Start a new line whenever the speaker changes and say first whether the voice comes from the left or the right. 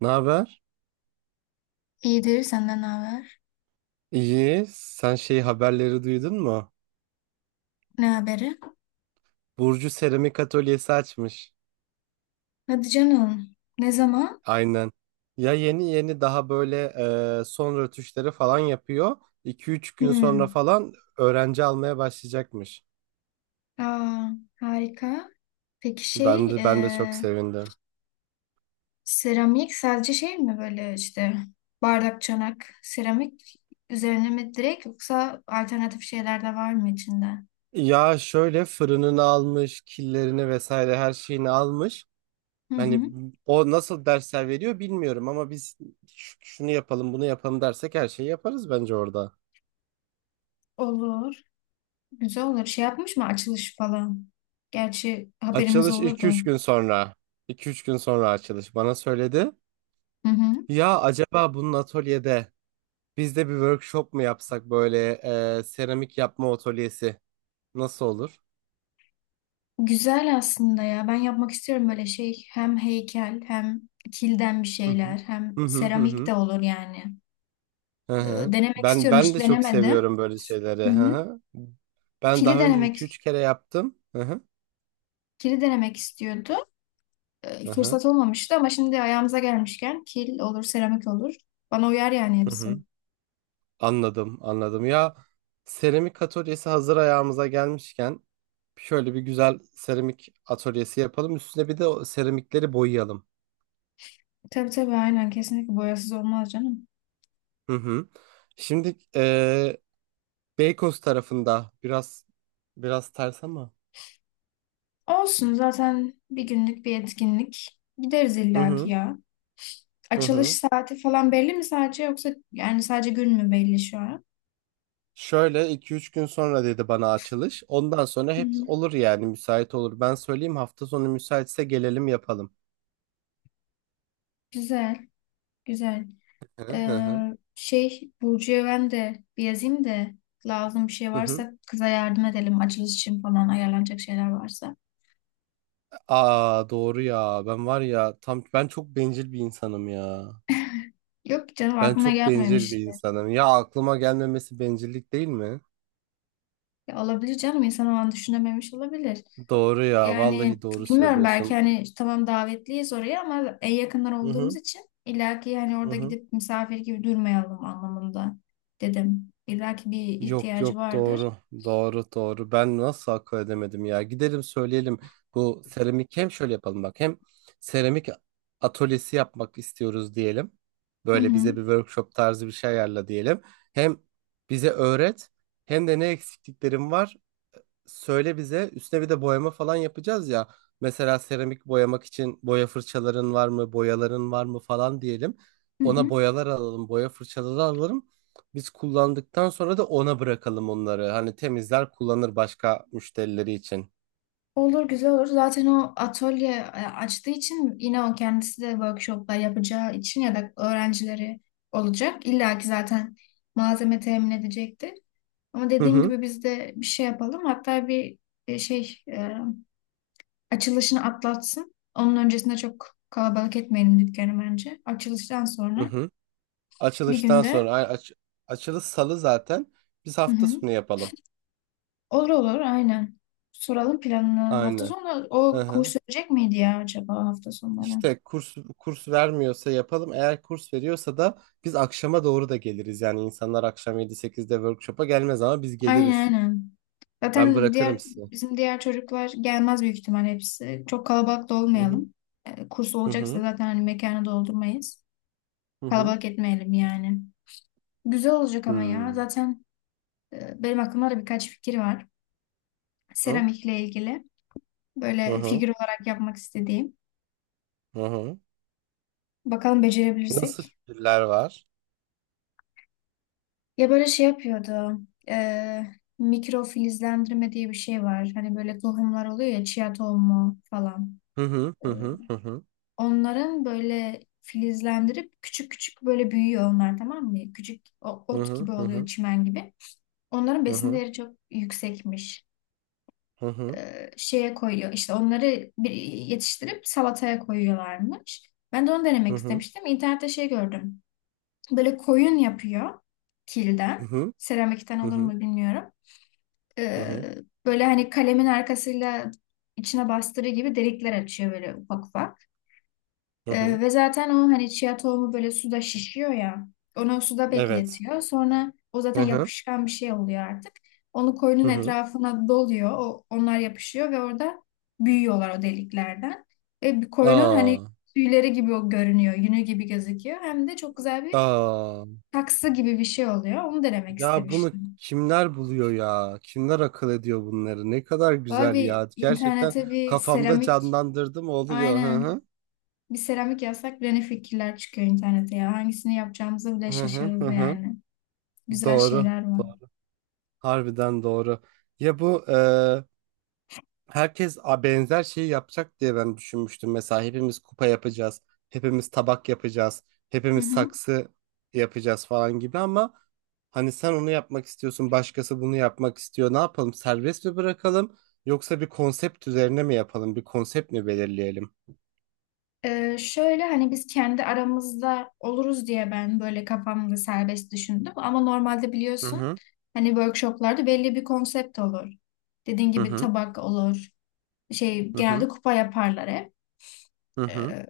right: Ne haber?
left: İyidir, senden ne haber?
right: İyi. Sen şey haberleri duydun mu?
left: Ne haberi?
right: Burcu seramik atölyesi açmış.
left: Hadi canım. Ne zaman?
right: Aynen. Ya yeni yeni daha böyle son rötuşları falan yapıyor. iki üç gün sonra
left: Hmm.
right: falan öğrenci almaya başlayacakmış.
left: Aa, harika. Peki
right: Ben de çok sevindim.
left: seramik sadece şey mi böyle işte bardak, çanak, seramik üzerine mi direkt yoksa alternatif şeyler de var mı içinde?
right: Ya şöyle fırınını almış, killerini vesaire her şeyini almış.
left: Hı
right: Hani
left: hı.
right: o nasıl dersler veriyor bilmiyorum ama biz şunu yapalım, bunu yapalım dersek her şeyi yaparız bence orada.
left: Olur. Güzel olur. Şey yapmış mı açılış falan? Gerçi haberimiz
right: Açılış iki
left: olurdu.
right: üç gün sonra. İki üç gün sonra açılış bana söyledi.
left: Hı hı.
right: Ya acaba bunun atölyede biz de bir workshop mu yapsak böyle seramik yapma atölyesi nasıl olur?
left: Güzel aslında ya. Ben yapmak istiyorum böyle şey. Hem heykel hem kilden bir
right: Hı hı.
left: şeyler hem
right: Hı hı hı
left: seramik
right: hı.
left: de olur yani.
right: Hı
left: Ee,
right: hı.
left: Denemek
right: Ben
left: istiyorum.
right: ben
left: Hiç
right: de çok
left: denemedim.
right: seviyorum böyle şeyleri.
left: Hı
right: Hı
left: hı.
right: hı. Ben
left: Kili
right: daha önce iki
left: denemek
right: üç kere yaptım. Hı hı.
left: kili denemek istiyordu.
right: Hı hı.
left: Fırsat olmamıştı ama şimdi ayağımıza gelmişken kil olur, seramik olur. Bana uyar yani
right: Hı
left: hepsi.
right: hı. Anladım, anladım. Ya seramik atölyesi hazır ayağımıza gelmişken şöyle bir güzel seramik atölyesi yapalım. Üstüne bir de o seramikleri boyayalım.
left: Tabii tabii aynen, kesinlikle boyasız olmaz canım.
right: Hı hı. Şimdi Beykoz tarafında biraz ters ama.
left: Olsun, zaten bir günlük bir etkinlik. Gideriz
right: Hı
left: illaki
right: hı.
left: ya.
right: Hı
left: Açılış
right: hı.
left: saati falan belli mi sadece, yoksa yani sadece gün mü belli şu an?
right: Şöyle iki üç gün sonra dedi bana açılış. Ondan sonra
left: Hı
right: hep
left: hı.
right: olur yani müsait olur. Ben söyleyeyim hafta sonu müsaitse gelelim yapalım.
left: Güzel, güzel.
right: Hı hı hı.
left: Şey, Burcu'ya ben de bir yazayım da, lazım bir şey
right: Hı.
left: varsa kıza yardım edelim. Açılış için falan ayarlanacak şeyler varsa.
right: Aa doğru ya. Ben var ya tam ben çok bencil bir insanım ya.
left: Yok canım,
right: Ben
left: aklına
right: çok bencil bir
left: gelmemiştir.
right: insanım. Ya aklıma gelmemesi bencillik değil mi?
left: Ya olabilir canım, insan o an düşünememiş olabilir.
right: Doğru ya.
left: Yani
right: Vallahi doğru
left: bilmiyorum, belki
right: söylüyorsun.
left: hani tamam davetliyiz oraya ama en yakınlar
right: Hı
left: olduğumuz
right: hı.
left: için illaki hani
right: Hı
left: orada
right: hı.
left: gidip misafir gibi durmayalım anlamında dedim. İllaki bir
right: Yok
left: ihtiyacı
right: yok
left: vardır.
right: doğru. Doğru doğru. Ben nasıl akıl edemedim ya. Gidelim söyleyelim. Bu seramik hem şöyle yapalım bak. Hem seramik atölyesi yapmak istiyoruz diyelim.
left: Hı
right: Böyle
left: hı.
right: bize bir workshop tarzı bir şey ayarla diyelim. Hem bize öğret hem de ne eksikliklerim var söyle bize. Üstüne bir de boyama falan yapacağız ya. Mesela seramik boyamak için boya fırçaların var mı, boyaların var mı falan diyelim.
left: Hı
right: Ona
left: hı.
right: boyalar alalım, boya fırçaları alalım. Biz kullandıktan sonra da ona bırakalım onları. Hani temizler kullanır başka müşterileri için.
left: Olur, güzel olur. Zaten o atölye açtığı için, yine o kendisi de workshoplar yapacağı için ya da öğrencileri olacak. İlla ki zaten malzeme temin edecekti. Ama
right: Hı
left: dediğim
right: hı.
left: gibi biz de bir şey yapalım. Hatta bir e, şey e, açılışını atlatsın. Onun öncesinde çok kalabalık etmeyelim dükkanı bence. Açılıştan
right: Hı
left: sonra
right: hı.
left: bir
right: Açılıştan
left: günde.
right: sonra açılış salı zaten. Biz
left: Hı
right: hafta
left: hı.
right: sonu yapalım.
left: Olur olur, aynen. Soralım planını. Hafta
right: Aynen.
left: sonu
right: Hı
left: o
right: hı.
left: kurs verecek miydi ya acaba, hafta sonları?
right: İşte kurs vermiyorsa yapalım. Eğer kurs veriyorsa da biz akşama doğru da geliriz. Yani insanlar akşam 7-8'de workshop'a gelmez ama biz
left: Aynen
right: geliriz.
left: aynen.
right: Ben
left: Zaten
right: bırakırım
left: diğer,
right: sizi.
left: bizim diğer çocuklar gelmez büyük ihtimal hepsi. Çok kalabalık da
right: Hı hı.
left: olmayalım. Kurs
right: Hı
left: olacaksa
right: hı.
left: zaten hani mekanı doldurmayız.
right: Hı hı.
left: Kalabalık etmeyelim yani. Güzel olacak ama ya.
right: Hmm.
left: Zaten benim aklımda da birkaç fikir var.
right: Hı hı.
left: Seramikle ilgili. Böyle
right: Hı
left: figür olarak yapmak istediğim.
right: hı. Hı.
left: Bakalım
right: Nasıl
left: becerebilirsek.
right: fikirler var?
left: Ya böyle şey yapıyordu. E, Mikrofilizlendirme diye bir şey var. Hani böyle tohumlar oluyor ya, chia tohumu falan.
right: Hı hı.
left: E,
right: Hı hı. Hı hı.
left: Onların böyle filizlendirip küçük küçük böyle büyüyor onlar, tamam mı? Küçük
right: Hı
left: ot gibi oluyor,
right: hı.
left: çimen gibi. Onların
right: Hı
left: besin
right: hı.
left: değeri çok yüksekmiş.
right: Hı hı.
left: Şeye koyuyor işte onları, bir yetiştirip salataya koyuyorlarmış. Ben de onu
right: Hı
left: denemek
right: hı.
left: istemiştim. İnternette şey gördüm. Böyle koyun yapıyor
right: Hı
left: kilden.
right: hı.
left: Seramikten
right: Hı
left: olur
right: hı.
left: mu bilmiyorum.
right: Hı hı. Hı
left: Ee,
right: hı.
left: Böyle hani kalemin arkasıyla içine bastırı gibi delikler açıyor, böyle ufak ufak.
right: Hı hı.
left: Ve zaten o hani chia tohumu böyle suda şişiyor ya. Onu suda
right: Evet.
left: bekletiyor. Sonra o zaten
right: Hı hı.
left: yapışkan bir şey oluyor artık. Onu koyunun
right: Hı hı.
left: etrafına doluyor. Onlar yapışıyor ve orada büyüyorlar, o deliklerden. Ve bir koyunun hani
right: Aa.
left: tüyleri gibi o görünüyor. Yünü gibi gözüküyor. Hem de çok güzel bir
right: Aa.
left: taksı gibi bir şey oluyor. Onu denemek
right: Ya bunu
left: istemiştim.
right: kimler buluyor ya? Kimler akıl ediyor bunları? Ne kadar
left: Valla
right: güzel
left: bir
right: ya. Gerçekten
left: internete bir
right: kafamda
left: seramik
right: canlandırdım oluyor. Hı
left: aynen
right: hı.
left: bir seramik yazsak bile ne fikirler çıkıyor internete ya. Hangisini yapacağımızı bile
right: Hı hı hı.
left: şaşırırız
right: Hı.
left: yani. Güzel
right: Doğru.
left: şeyler var.
right: Doğru. Harbiden doğru. Ya bu herkes benzer şeyi yapacak diye ben düşünmüştüm. Mesela hepimiz kupa yapacağız, hepimiz tabak yapacağız,
left: Hı
right: hepimiz
left: hı.
right: saksı yapacağız falan gibi ama hani sen onu yapmak istiyorsun, başkası bunu yapmak istiyor. Ne yapalım? Serbest mi bırakalım yoksa bir konsept üzerine mi yapalım? Bir konsept mi belirleyelim?
left: Şöyle hani biz kendi aramızda oluruz diye ben böyle kafamda serbest düşündüm. Ama normalde
right: Hı
left: biliyorsun
right: hı
left: hani workshoplarda belli bir konsept olur. Dediğin
right: hı
left: gibi
right: hı
left: tabak olur. Şey,
right: hı
left: genelde kupa yaparlar hep.
right: hı hı hı
left: Ee,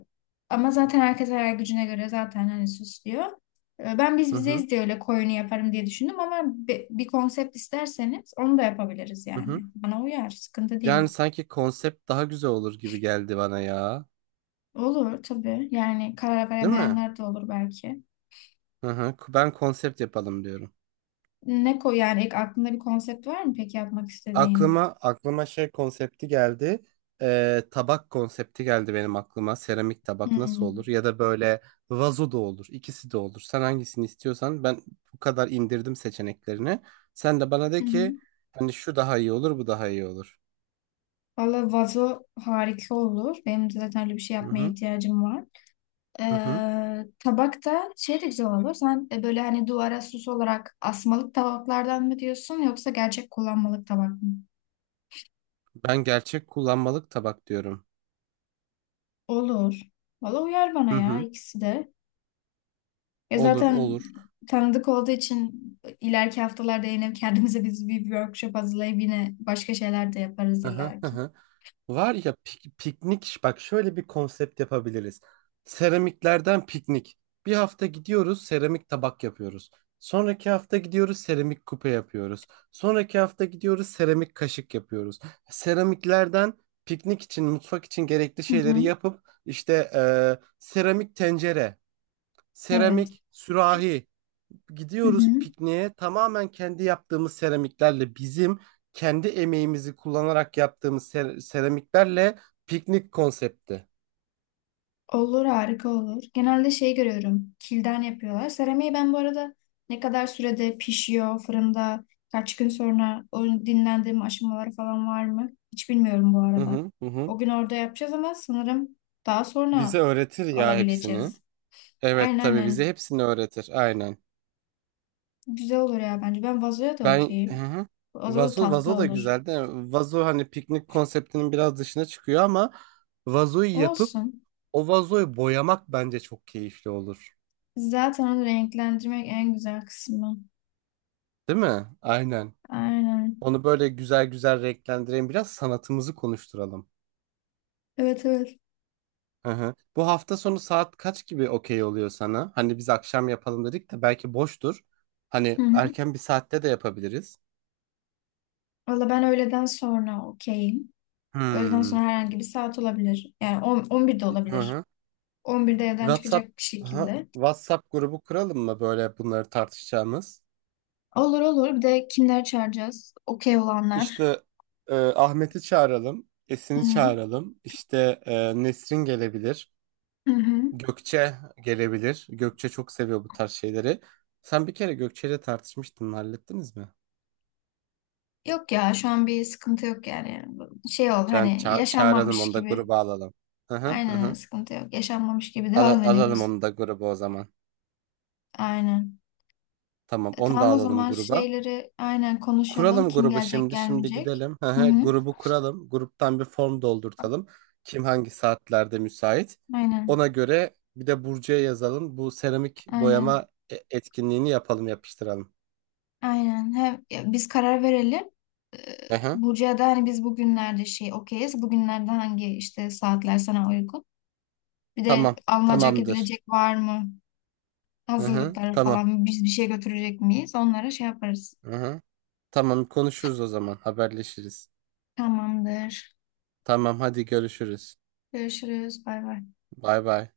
left: Ama zaten herkes hayal gücüne göre zaten hani süslüyor. Ben biz
right: hı hı.
left: bizeyiz diye öyle koyunu yaparım diye düşündüm ama bir konsept isterseniz onu da yapabiliriz
right: Hı hı.
left: yani. Bana uyar, sıkıntı değil.
right: Yani sanki konsept daha güzel olur gibi geldi bana ya.
left: Olur tabii. Yani karar
right: Değil mi?
left: veremeyenler de olur belki.
right: Hı hı. Ben konsept yapalım diyorum.
left: Ne koy, yani ilk aklında bir konsept var mı peki yapmak istediğin?
right: Aklıma şey konsepti geldi. Tabak konsepti geldi benim aklıma. Seramik tabak nasıl olur?
left: Hmm.
right: Ya da böyle vazo da olur. İkisi de olur. Sen hangisini istiyorsan ben bu kadar indirdim seçeneklerini. Sen de bana
left: Hı
right: de
left: hı.
right: ki hani şu daha iyi olur, bu daha iyi olur.
left: Valla vazo harika olur. Benim de zaten öyle bir şey
right: Hı
left: yapmaya
right: hı.
left: ihtiyacım var.
right: Hı hı.
left: Tabakta şey de güzel olur. Sen böyle hani duvara süs olarak asmalık tabaklardan mı diyorsun, yoksa gerçek kullanmalık tabak mı?
right: Ben gerçek kullanmalık tabak diyorum.
left: Olur. Valla uyar bana
right: Hı
left: ya,
right: hı.
left: ikisi de. Ya
right: Olur,
left: zaten
right: olur.
left: tanıdık olduğu için ileriki haftalarda yine kendimize biz bir workshop hazırlayıp yine başka şeyler de yaparız
right: Hı hı. Hı
left: illaki.
right: hı. Var ya piknik bak şöyle bir konsept yapabiliriz. Seramiklerden piknik. Bir hafta gidiyoruz seramik tabak yapıyoruz. Sonraki hafta gidiyoruz seramik kupa yapıyoruz. Sonraki hafta gidiyoruz seramik kaşık yapıyoruz. Seramiklerden piknik için mutfak için gerekli
left: Hı
right: şeyleri
left: hı.
right: yapıp işte seramik tencere,
left: Evet.
right: seramik sürahi,
left: Hı
right: gidiyoruz
left: hı.
right: pikniğe tamamen kendi yaptığımız seramiklerle bizim kendi emeğimizi kullanarak yaptığımız seramiklerle piknik konsepti.
left: Olur, harika olur. Genelde şey görüyorum, kilden yapıyorlar. Seramiği ben bu arada ne kadar sürede pişiyor fırında, kaç gün sonra, o dinlendirme aşamaları falan var mı? Hiç bilmiyorum bu
right: Hı
left: arada.
right: hı hı. Hı.
left: O gün orada yapacağız ama sanırım daha sonra
right: Bize öğretir ya hepsini.
left: alabileceğiz.
right: Evet
left: Aynen
right: tabii bize
left: aynen.
right: hepsini öğretir aynen.
left: Güzel olur ya bence. Ben vazoya da
right: Ben hı
left: okeyim.
right: hı.
left: Vazo da
right: Vazo
left: tatlı
right: vazo da
left: olur.
right: güzel değil mi? Vazo hani piknik konseptinin biraz dışına çıkıyor ama vazoyu yapıp
left: Olsun.
right: o vazoyu boyamak bence çok keyifli olur.
left: Zaten onu renklendirmek en güzel kısmı.
right: Değil mi? Aynen.
left: Aynen.
right: Onu böyle güzel güzel renklendirelim. Biraz sanatımızı konuşturalım.
left: Evet evet.
right: Hı hı. Bu hafta sonu saat kaç gibi okey oluyor sana? Hani biz akşam yapalım dedik de belki boştur. Hani
left: Hı hı.
right: erken bir saatte de yapabiliriz.
left: Valla ben öğleden sonra okeyim. Öğleden
right: Hmm.
left: sonra herhangi bir saat olabilir. Yani 10, 11'de
right: Hı
left: olabilir.
right: hı.
left: 11'de evden çıkacak
right: WhatsApp
left: bir
right: Aha,
left: şekilde.
right: WhatsApp grubu kuralım mı böyle bunları tartışacağımız?
left: Olur olur. Bir de kimler çağıracağız? Okey olanlar.
right: İşte Ahmet'i çağıralım, Esin'i
left: Hı hı.
right: çağıralım. İşte Nesrin gelebilir,
left: Hı hı.
right: Gökçe gelebilir. Gökçe çok seviyor bu tarz şeyleri. Sen bir kere Gökçe'yle tartışmıştın, hallettiniz mi?
left: Yok ya, şu an bir sıkıntı yok yani. Şey oldu,
right: Yani
left: hani
right: çağıralım
left: yaşanmamış
right: onu da
left: gibi.
right: gruba alalım. Hı hı hı.
left: Aynen öyle,
right: Hı.
left: sıkıntı yok. Yaşanmamış gibi devam
right: Alalım
left: ediyoruz.
right: onu da gruba o zaman.
left: Aynen.
right: Tamam,
left: E,
right: onu da
left: tamam o
right: alalım
left: zaman
right: gruba.
left: şeyleri aynen konuşalım.
right: Kuralım
left: Kim
right: grubu
left: gelecek,
right: şimdi. Şimdi
left: gelmeyecek.
right: gidelim. Hı
left: Hı
right: hı,
left: hı.
right: grubu kuralım. Gruptan bir form doldurtalım. Kim hangi saatlerde müsait.
left: Aynen.
right: Ona göre bir de Burcu'ya yazalım. Bu seramik
left: Aynen.
right: boyama etkinliğini yapalım, yapıştıralım.
left: Aynen. Hem ya biz karar verelim. Ee,
right: Hı hı.
left: Burcu'ya da hani biz bugünlerde şey okeyiz. Bugünlerde hangi, işte, saatler sana uygun? Bir de
right: Tamam.
left: alınacak
right: Tamamdır.
left: edilecek var mı?
right: Hı hı.
left: Hazırlıkları
right: Tamam.
left: falan biz bir şey götürecek miyiz? Onlara şey yaparız.
right: Hı hı. Tamam konuşuruz o zaman. Haberleşiriz.
left: Tamamdır.
right: Tamam hadi görüşürüz.
left: Görüşürüz. Bay bay.
right: Bay bay.